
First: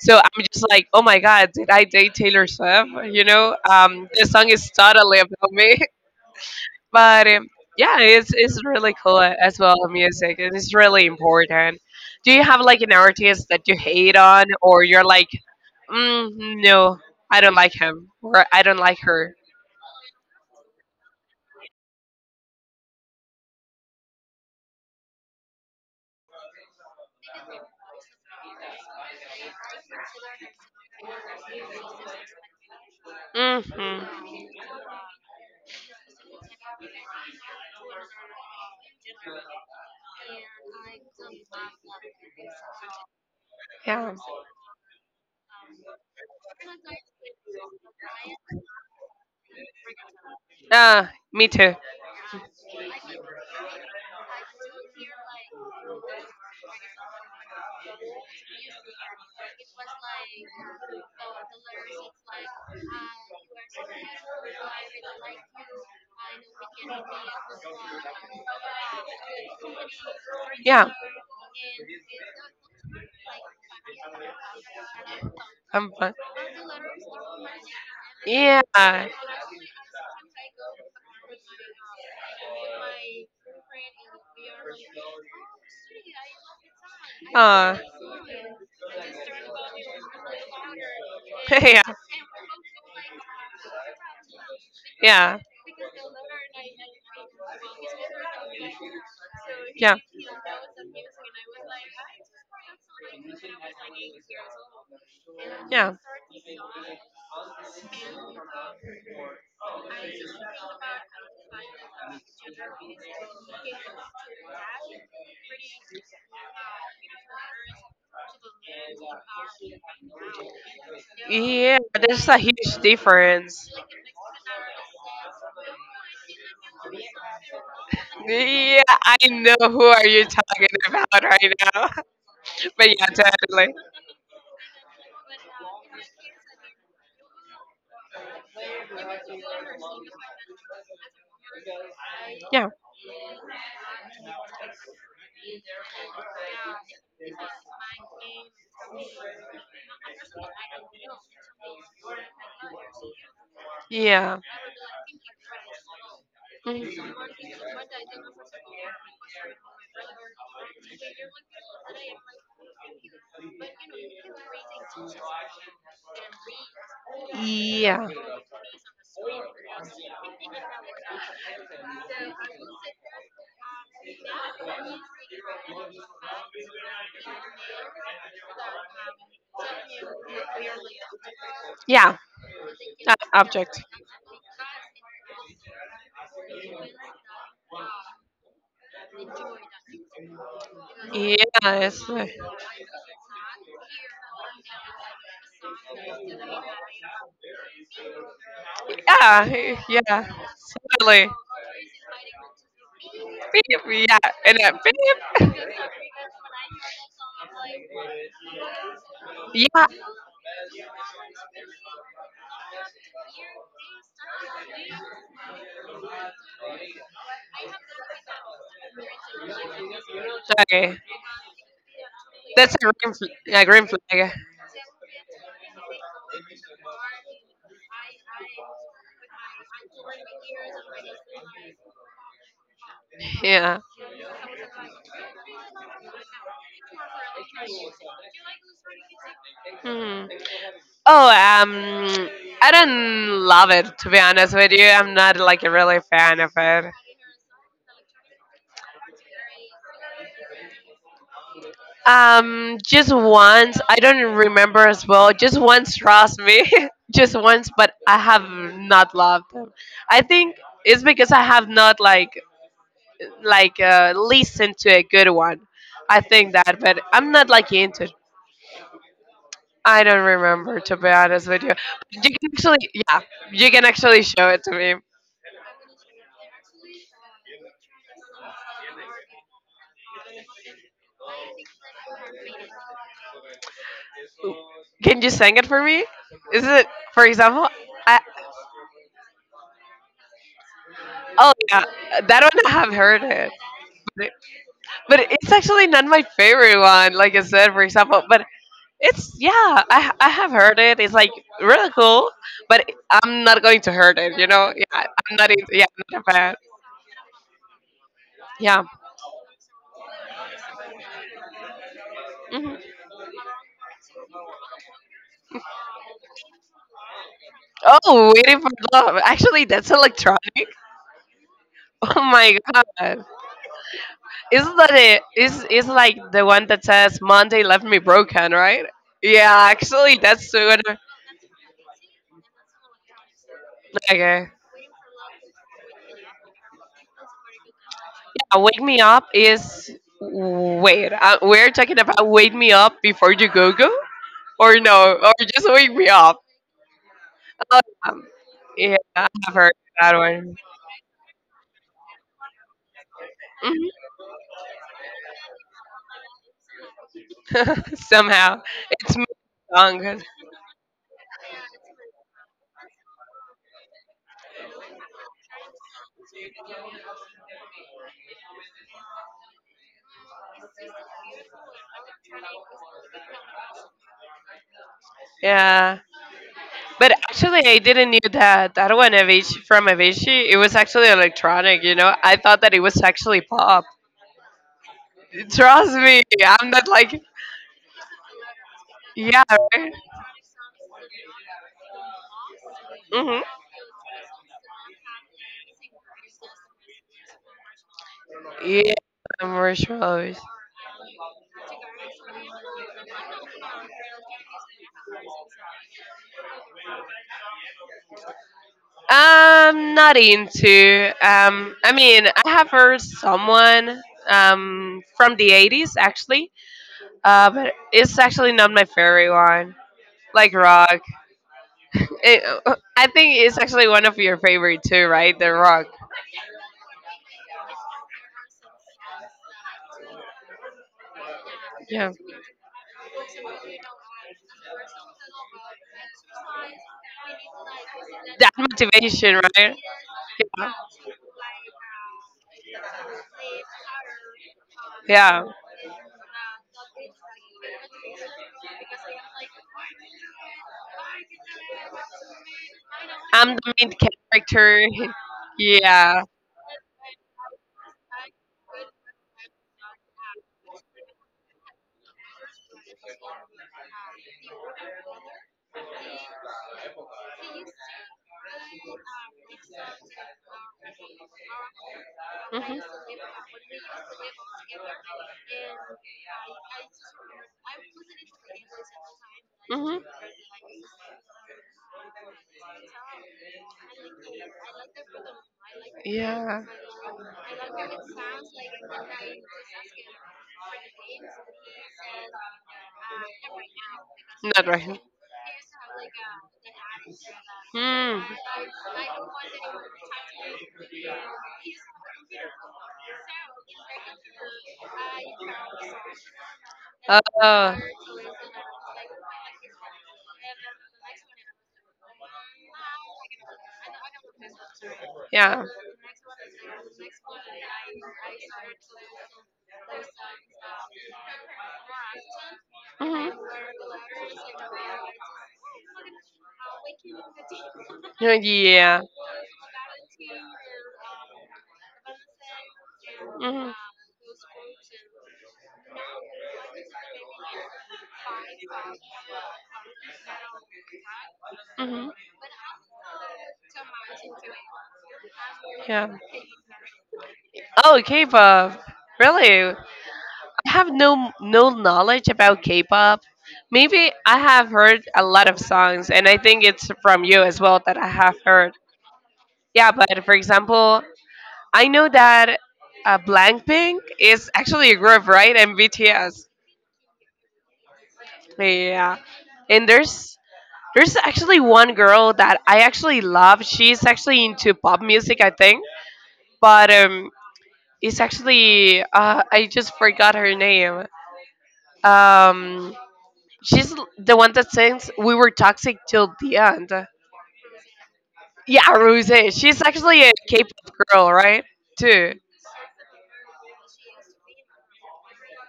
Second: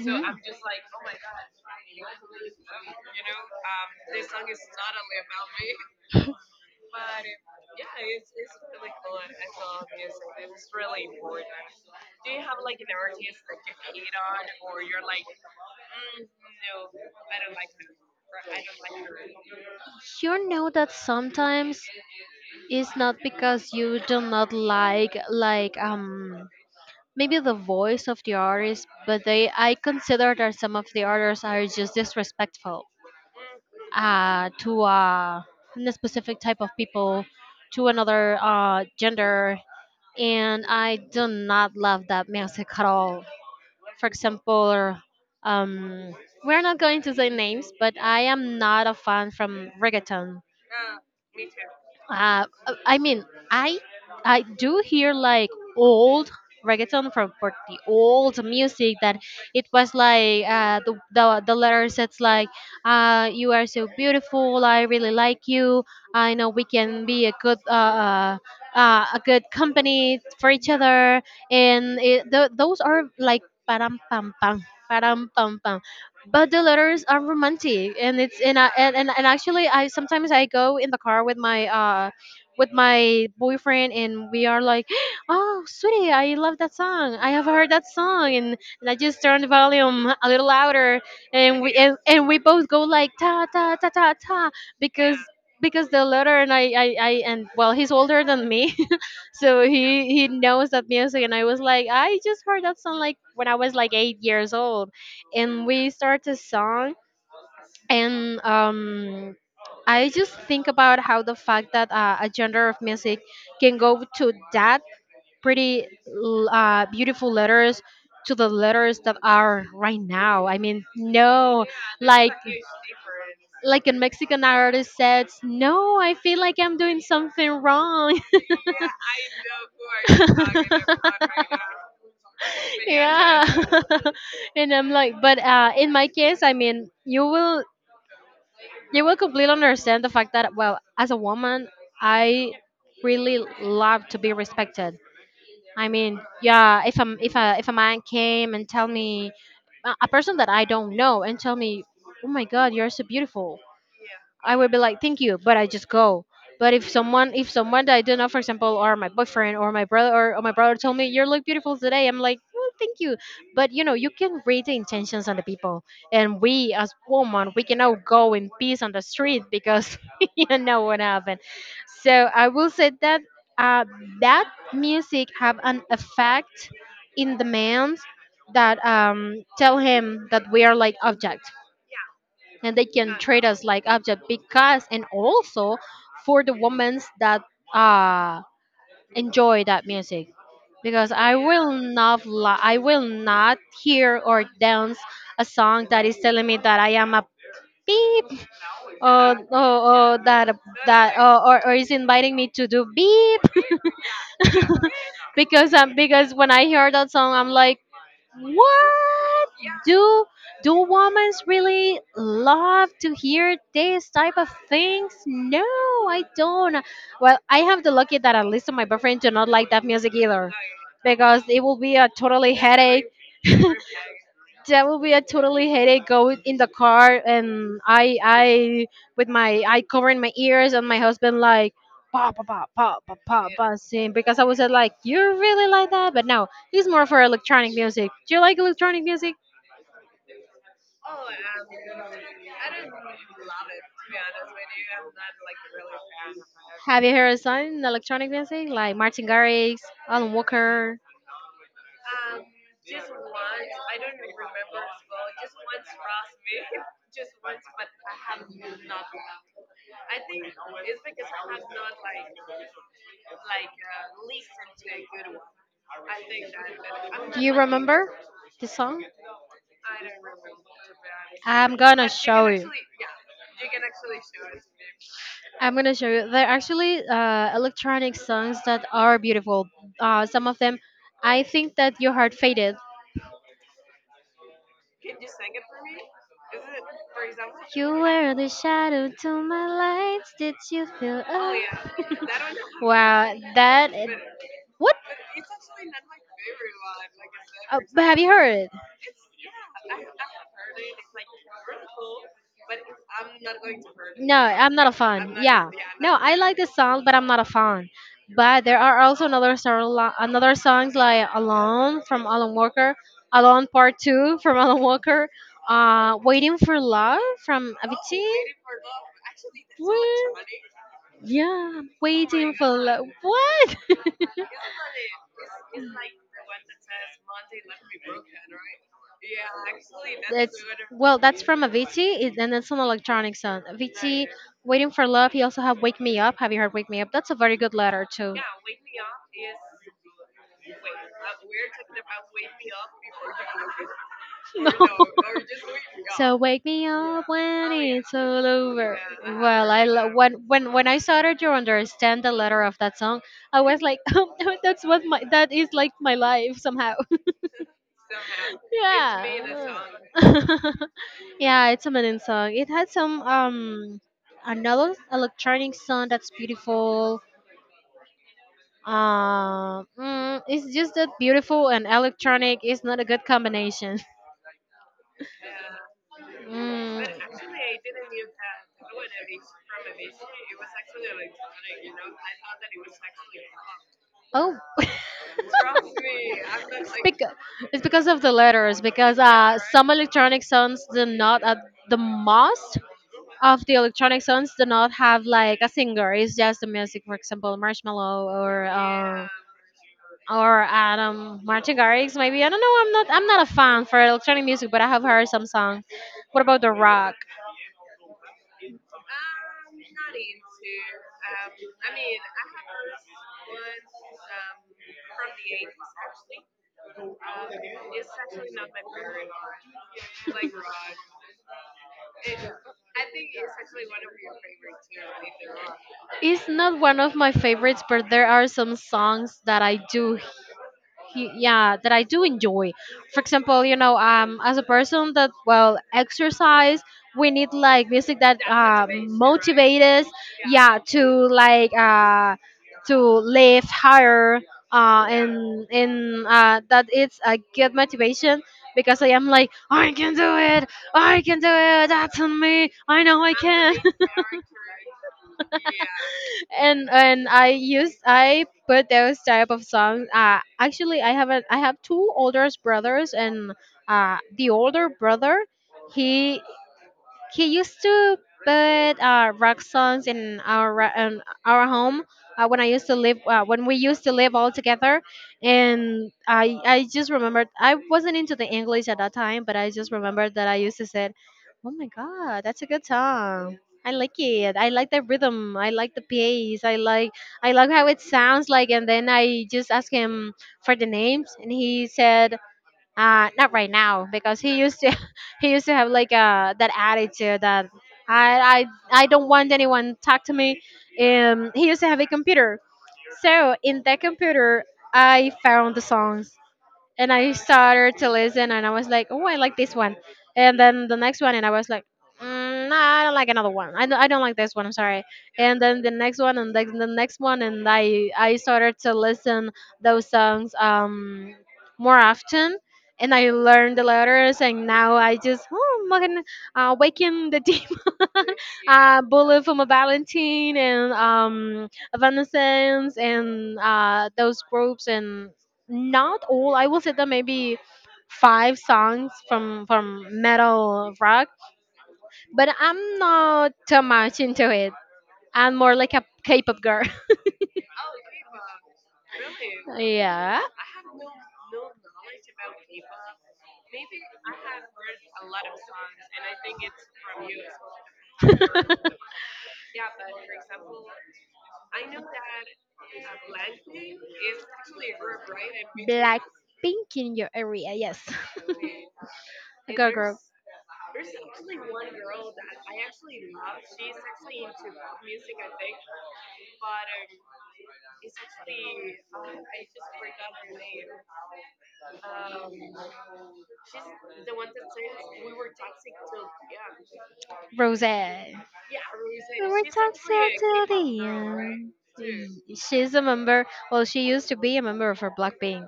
B: So I'm just like, oh my God, did I date Taylor Swift? This song is totally about me. [laughs] but Yeah, it's really cool as well. Music, and it's really important. Do you have like an artist that you hate on, or you're like, mm, no, I don't like him, or I don't like her?
A: You know that sometimes it's not because you do not like maybe the voice of the artist, but they I consider that some of the artists are just disrespectful,
B: Hmm.
A: uh, to, uh, a specific type of people, to another, uh, gender, and I do not love that music at all. For
B: Yeah.
A: example, um, we're not going to say names, but I am not a fan from reggaeton,
B: Ah, me too.
A: uh, I mean, I I do hear like old reggaeton from for the old music that it was like, uh, the letters that's like, you are so beautiful, I really like you, I know we can be a good company for each
B: Yeah,
A: other, and it, those are like param pam pam, param pam pam,
B: I'm fine.
A: but the letters are romantic, and it's and,
B: Yeah.
A: I, and and and actually I sometimes I go in the car with my boyfriend, and we are like [gasps] oh sweetie, I love that song, I have heard
B: Uh,
A: that
B: [laughs]
A: song, and I just turn the volume a little louder, and we both go like ta ta ta ta ta because
B: yeah. Yeah.
A: the letter, and I and well, he's older than me, so
B: Yeah.
A: he knows that music, and I was like, I just heard that song like when I was like 8 years old, and we
B: Yeah,
A: start a song, and I just think about how the fact that, a genre of music can go to that pretty beautiful letters to the letters that are right now, I mean, no,
B: yeah. There's
A: like
B: a huge difference.
A: like a Mexican artist says no, I feel like I'm doing something wrong.
B: Yeah, I know who
A: [laughs]
B: are you talking
A: [laughs]
B: about right now. [laughs] But yeah,
A: Yeah.
B: totally.
A: [laughs] And I'm like, but in my case, I mean, you will completely understand the fact that, well, as a woman, I
B: Yeah.
A: really love to be respected. I mean, yeah, if I'm if a man came and tell me a person that I don't know and tell me, oh my god, you're so beautiful,
B: Yeah.
A: I would be like, thank you, but I just go. But
B: Mhm.
A: if someone that I do not, for example, or my boyfriend or my brother told me you look beautiful today, I'm like, well, thank you. But you know, you can read the intentions on the people, and we, as women, we
B: Yeah.
A: cannot go in peace on the street because [laughs] you know what happened. So I will say that, uh, that music have an effect in the man that, tell him that we are like object,
B: Yeah.
A: and they can treat us
B: Object.
A: like object because, and also for the women that uh enjoy that music, because I will
B: Yes.
A: not li- I will not hear or dance a song that is telling me that I am a beep,
B: Yeah.
A: or
B: Yeah.
A: that
B: Totally.
A: or is inviting me to do beep.
B: Beep. Yeah. And then beep.
A: Because,
B: [laughs]
A: because when I hear that song I'm like, what
B: Yeah.
A: do do women really love to hear this type of things? No, I don't. Well, I have the lucky that at least my boyfriend do not like that music either,
B: Okay.
A: because it will be a totally
B: That's a
A: headache.
B: green, a green
A: [laughs]
B: flag.
A: That would be a totally headache, go in the car and I with my, I covering my ears, and my husband like pa pa pa pa pa pa
B: Yeah.
A: pa sing, because I was, like, you really like that, but no, he's more for electronic music. Do you like electronic music?
B: Hmm. Oh, I don't love it to be honest with you. I'm not like a really fan of it.
A: Have you heard some electronic music like Martin Garrix, Alan Walker?
B: Just once, I don't remember as well. Just once, trust me, [laughs] just once. But I have not loved them. I think it's because I have not like like listened to a good one. I think that, but I'm
A: Do
B: not
A: you
B: like into
A: remember
B: it.
A: the song?
B: I don't remember to be honest with you.
A: I'm gonna
B: You can
A: show you.
B: actually, yeah, you can actually show it to me.
A: I'm gonna show you. There are actually, electronic songs that are beautiful. Some of them, I think that your heart faded.
B: Can you sing it for me? Is it, for example,
A: You
B: I,
A: were the shadow to my lights. Did you feel?
B: oh
A: Oh us?
B: yeah,
A: [laughs] Yeah,
B: that one I have heard
A: wow,
B: it,
A: that.
B: but,
A: What?
B: but it's actually not my favorite one. Like I said, for
A: But have
B: example,
A: you
B: but
A: heard it?
B: it's yeah, I have heard it. It's like really cool, but I'm not going to heard
A: No,
B: it. You know,
A: I'm
B: yeah,
A: not a
B: I'm
A: fan.
B: not into,
A: Yeah,
B: yeah, I'm
A: no,
B: not a
A: I
B: fan.
A: like the song, but I'm not a fan. But there
B: Yeah.
A: are also another song, another songs like "Alone" from Alan
B: Hmm.
A: Walker, "Alone Part Two" from [laughs] Alan Walker, "Waiting for Love" from Avicii.
B: Oh, waiting for love. Actually, that's
A: What?
B: electronic. [laughs]
A: Yeah,
B: Oh
A: "Waiting
B: my
A: for Love."
B: god,
A: What? [laughs]
B: isn't that it? Is like the one that says Monday left me broken, right? Yeah, actually, that's
A: That's,
B: the one.
A: well, that's from Avicii, it- and it's an electronic song. Avicii,
B: Okay.
A: "Waiting for Love." He also have "Wake Me Up." Have you heard "Wake Me Up"? That's a very good letter too.
B: Wake Me Up is wait. We're talking about Wake Me Up before you go go, or no, or just Wake Me
A: So
B: Up.
A: wake me up when it's
B: Um,
A: all
B: yeah,
A: over.
B: I've heard
A: Well,
B: that
A: when
B: one.
A: when I started to understand the letter of that song, I was like, [laughs] oh no, that's what my that is like my life somehow. [laughs]
B: Mhm. [laughs] Somehow it's my
A: Yeah.
B: song.
A: [laughs] Yeah, it's a meaning song. It had some, another electronic song that's beautiful. It's just that beautiful and electronic is not a good combination. [laughs]
B: Yeah,
A: Mm.
B: but actually, I didn't knew that that one Avicii from Avicii. It was actually electronic. You know, I thought that it was actually pop.
A: Oh. [laughs]
B: Trust me, I'm not
A: It's
B: like
A: because, it's because of the letters, because,
B: yeah.
A: some
B: Right?
A: electronic sounds do not, the most
B: Hmm.
A: of the electronic sounds do not have like a singer. It's just the music, for example, Marshmallow or.
B: Yeah, more shows.
A: Or Adam Martin Garrix, maybe, I don't know. I'm not a fan for electronic music, but I have heard some songs. What about the rock?
B: I'm not into. I mean, I have heard someone from the 80s actually, but it's actually not my favorite one. Like rock, it, I think it's actually one of your favorite too, right? The rock.
A: It's not one of my favorites, but there are some songs that yeah, that I
B: Yeah,
A: do enjoy. For example, you know, um, as a person that, well, exercise, we need like music that,
B: that motivation, right?
A: motivate us, yeah, to like, to live higher,
B: Yeah,
A: and that it's a good motivation because I am like, I can do it, I can do it, that's on me, I know I
B: I'm the
A: can.
B: main
A: [laughs]
B: character. [laughs] Yeah.
A: And I use, I put those type of songs. Actually, I have 2 older brothers, and, the older brother, he he used to put, rock songs in our in our home,
B: Mhm.
A: when we used to live all together, and I just remembered I wasn't into the English at that time, but I just
B: Mhm.
A: remembered that I used to say, "Oh my God, that's a good song." I like it. I like the rhythm. I like the
B: Yeah,
A: pace. I like how it sounds like. And then I just asked him for the names, and he said, not right now, because he
B: not
A: used to
B: right.
A: [laughs] he used to have like, that attitude that
B: Hmm.
A: I don't want anyone talk to me. He used to have a computer, so in that computer I found the songs and I
B: Oh,
A: started to listen, and I was like, oh, I like this one, and then the next one, and I was like, nah, I don't like another one. I don't like this one. I'm sorry. And
B: yeah.
A: then the next one, and the next one, and I started to listen those songs more often, and I
B: Mhm.
A: learned the letters, and now I just oh, fucking, waking the demon, [laughs]
B: Yeah.
A: bullet from a Valentine, and Evanescence, and
B: Mhm.
A: those groups, and not all. I will say that maybe five songs from metal rock,
B: Mhm.
A: but I'm not too much into it. I'm more like a
B: Yeah.
A: K-pop girl.
B: Oh, K-pop. Really?
A: [laughs]
B: I
A: Yeah.
B: have no knowledge about K-pop. Maybe I have heard a lot of songs, and I think it's from you as well that I have heard.
A: [laughs]
B: Yeah, but for example, I know that Blackpink is actually a group, right? And
A: Black
B: BTS.
A: pink in your area, yes.
B: Yeah.
A: [laughs] A
B: And
A: girl group.
B: there's actually one girl that I actually love. She's actually into pop music, I think. But It's actually I just forgot her name. Um, she's the one that sings "We Were Toxic Till the End."
A: Rose. We
B: Yeah, Rose.
A: we're
B: She's
A: toxic
B: actually a
A: to
B: K-pop
A: the
B: girl, right?
A: end.
B: Too.
A: Y- she's a member. Well, she used to be a member of her Blackpink.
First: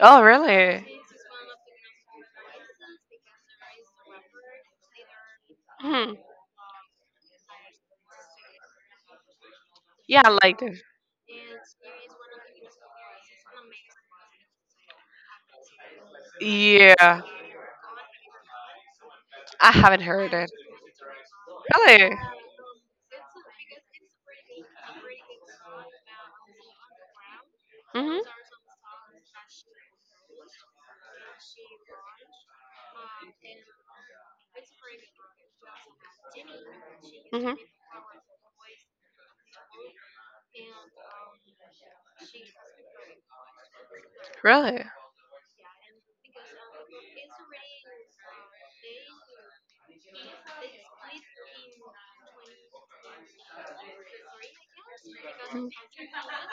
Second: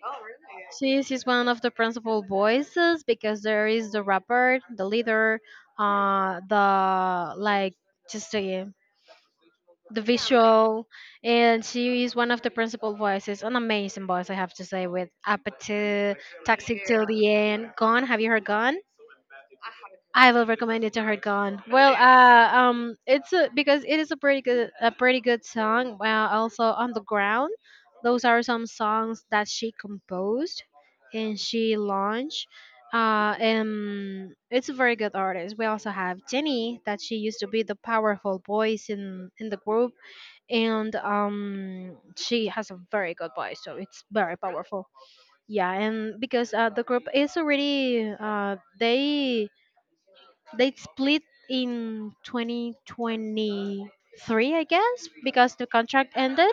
B: Oh, really?
A: She is one of the principal voices because there is the rapper, the leader,
B: Hmm.
A: the like just the
B: Yeah, I liked it.
A: visual, and she is one of the principal voices. An amazing voice, I have to say, with appetite, Toxic till
B: Yeah,
A: the end. Gone, have you heard Gone?
B: I haven't
A: I
B: heard
A: will
B: it.
A: recommend it to her. Gone. Well,
B: Really?
A: it's a, because it is a pretty good song. Well, also on the ground,
B: Mhm.
A: those are some songs that she composed and she launched. And it's a very good artist. We also have Jenny, that she used to
B: Mhm.
A: be the powerful voice in the group, and she has a very good voice, so it's very
B: Really?
A: powerful. Yeah, and because the group is already they split in 2023, I guess, because the contract ended,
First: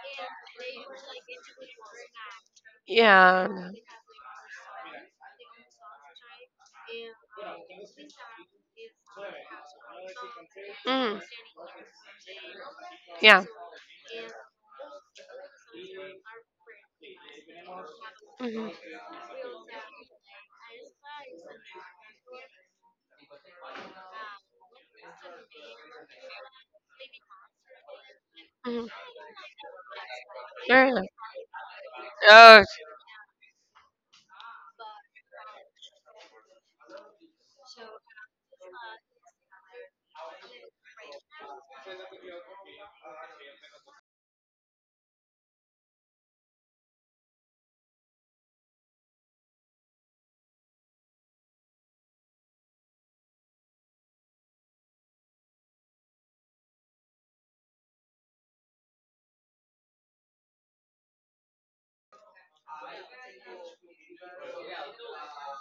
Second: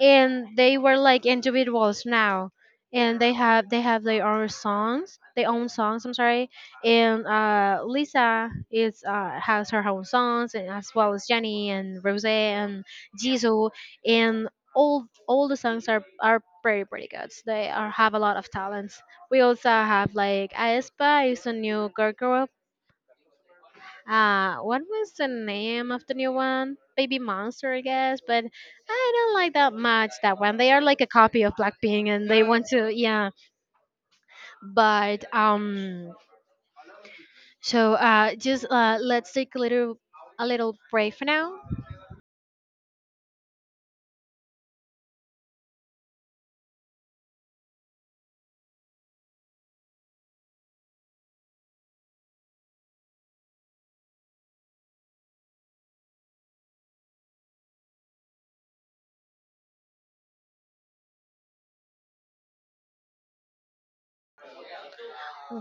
A: and they were like individuals now, and they
B: Yeah.
A: have they have their own songs, their own songs. I'm sorry, and Lisa is has her own songs, and as well
B: Mm.
A: as Jenny and Rose and
B: Yeah.
A: Jisoo, and all the songs are pretty pretty good. They are have a lot of
B: Mhm.
A: talents. We also have like Aespa is a new girl group. What was the name of the new one? Baby Monster, I guess, but
B: Mhm.
A: I don't like that much that one. They are like a
B: Really?
A: copy of Blackpink and they want
B: Nice.
A: to, yeah. But so just let's take a little break for now.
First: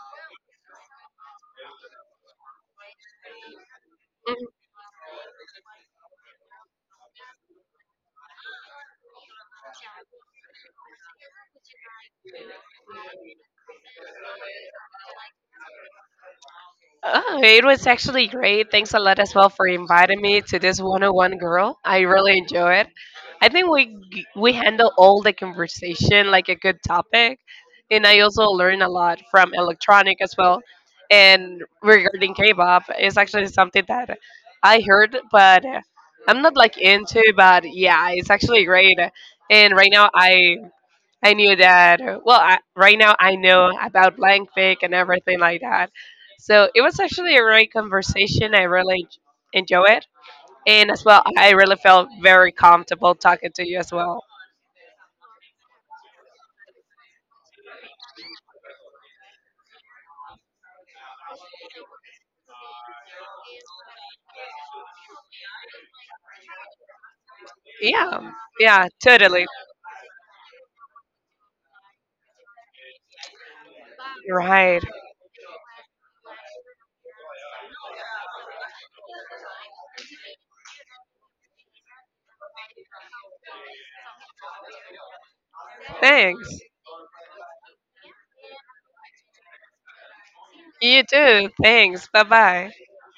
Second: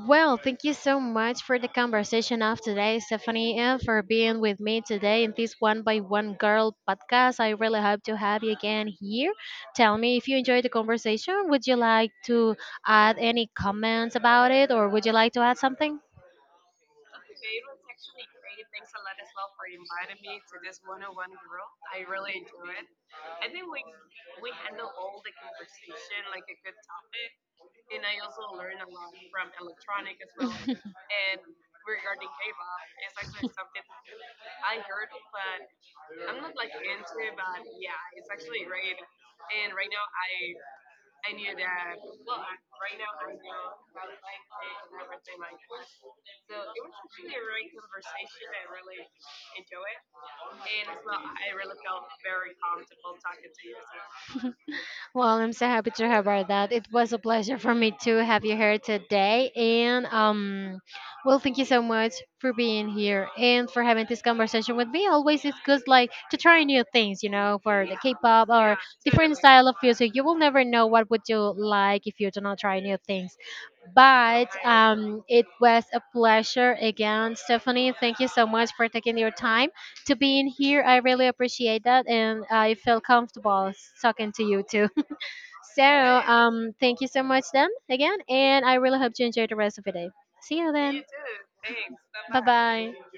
A: Well, thank you so much for the conversation of today, Stephanie, and for being with me today in this One by One Girl podcast. I really hope to have you again here. Tell me if you enjoyed the conversation. Would you like to add any comments about it, or would you like to add something?
B: Oh, it was actually great. Thanks a lot as well for inviting me to this one-on-one, girl. I really enjoy it. I think we we handle all the conversation like a good topic, and I also learn a lot from electronic as well. And regarding K-pop, it's actually something that I heard, but I'm not like into. But yeah, it's actually great. And right now, I knew that. Well, I, right now I know about blank pick and everything like that. So it was actually a great conversation. I really enjoy it. And as well, I really felt very comfortable talking to you as well.
A: Well, I'm so happy to have heard that. It was a pleasure for me to have you here today. And well, thank you so much for being here and for having this conversation with me. Always, it's good like to try new things, you know, for the
B: Yeah,
A: K-pop or
B: yeah,
A: different
B: totally.
A: style of music. You will never know what would you like if you do not try new things. But
B: Right.
A: it was a pleasure again, Stephanie. Thank you so much for taking your time to be in here. I really appreciate that, and I feel comfortable talking to you too. So,
B: Thanks.
A: thank you so much then again, and I really hope you enjoy the rest of your day. See you then.
B: You too. Thanks. Bye
A: Bye
B: bye.
A: bye.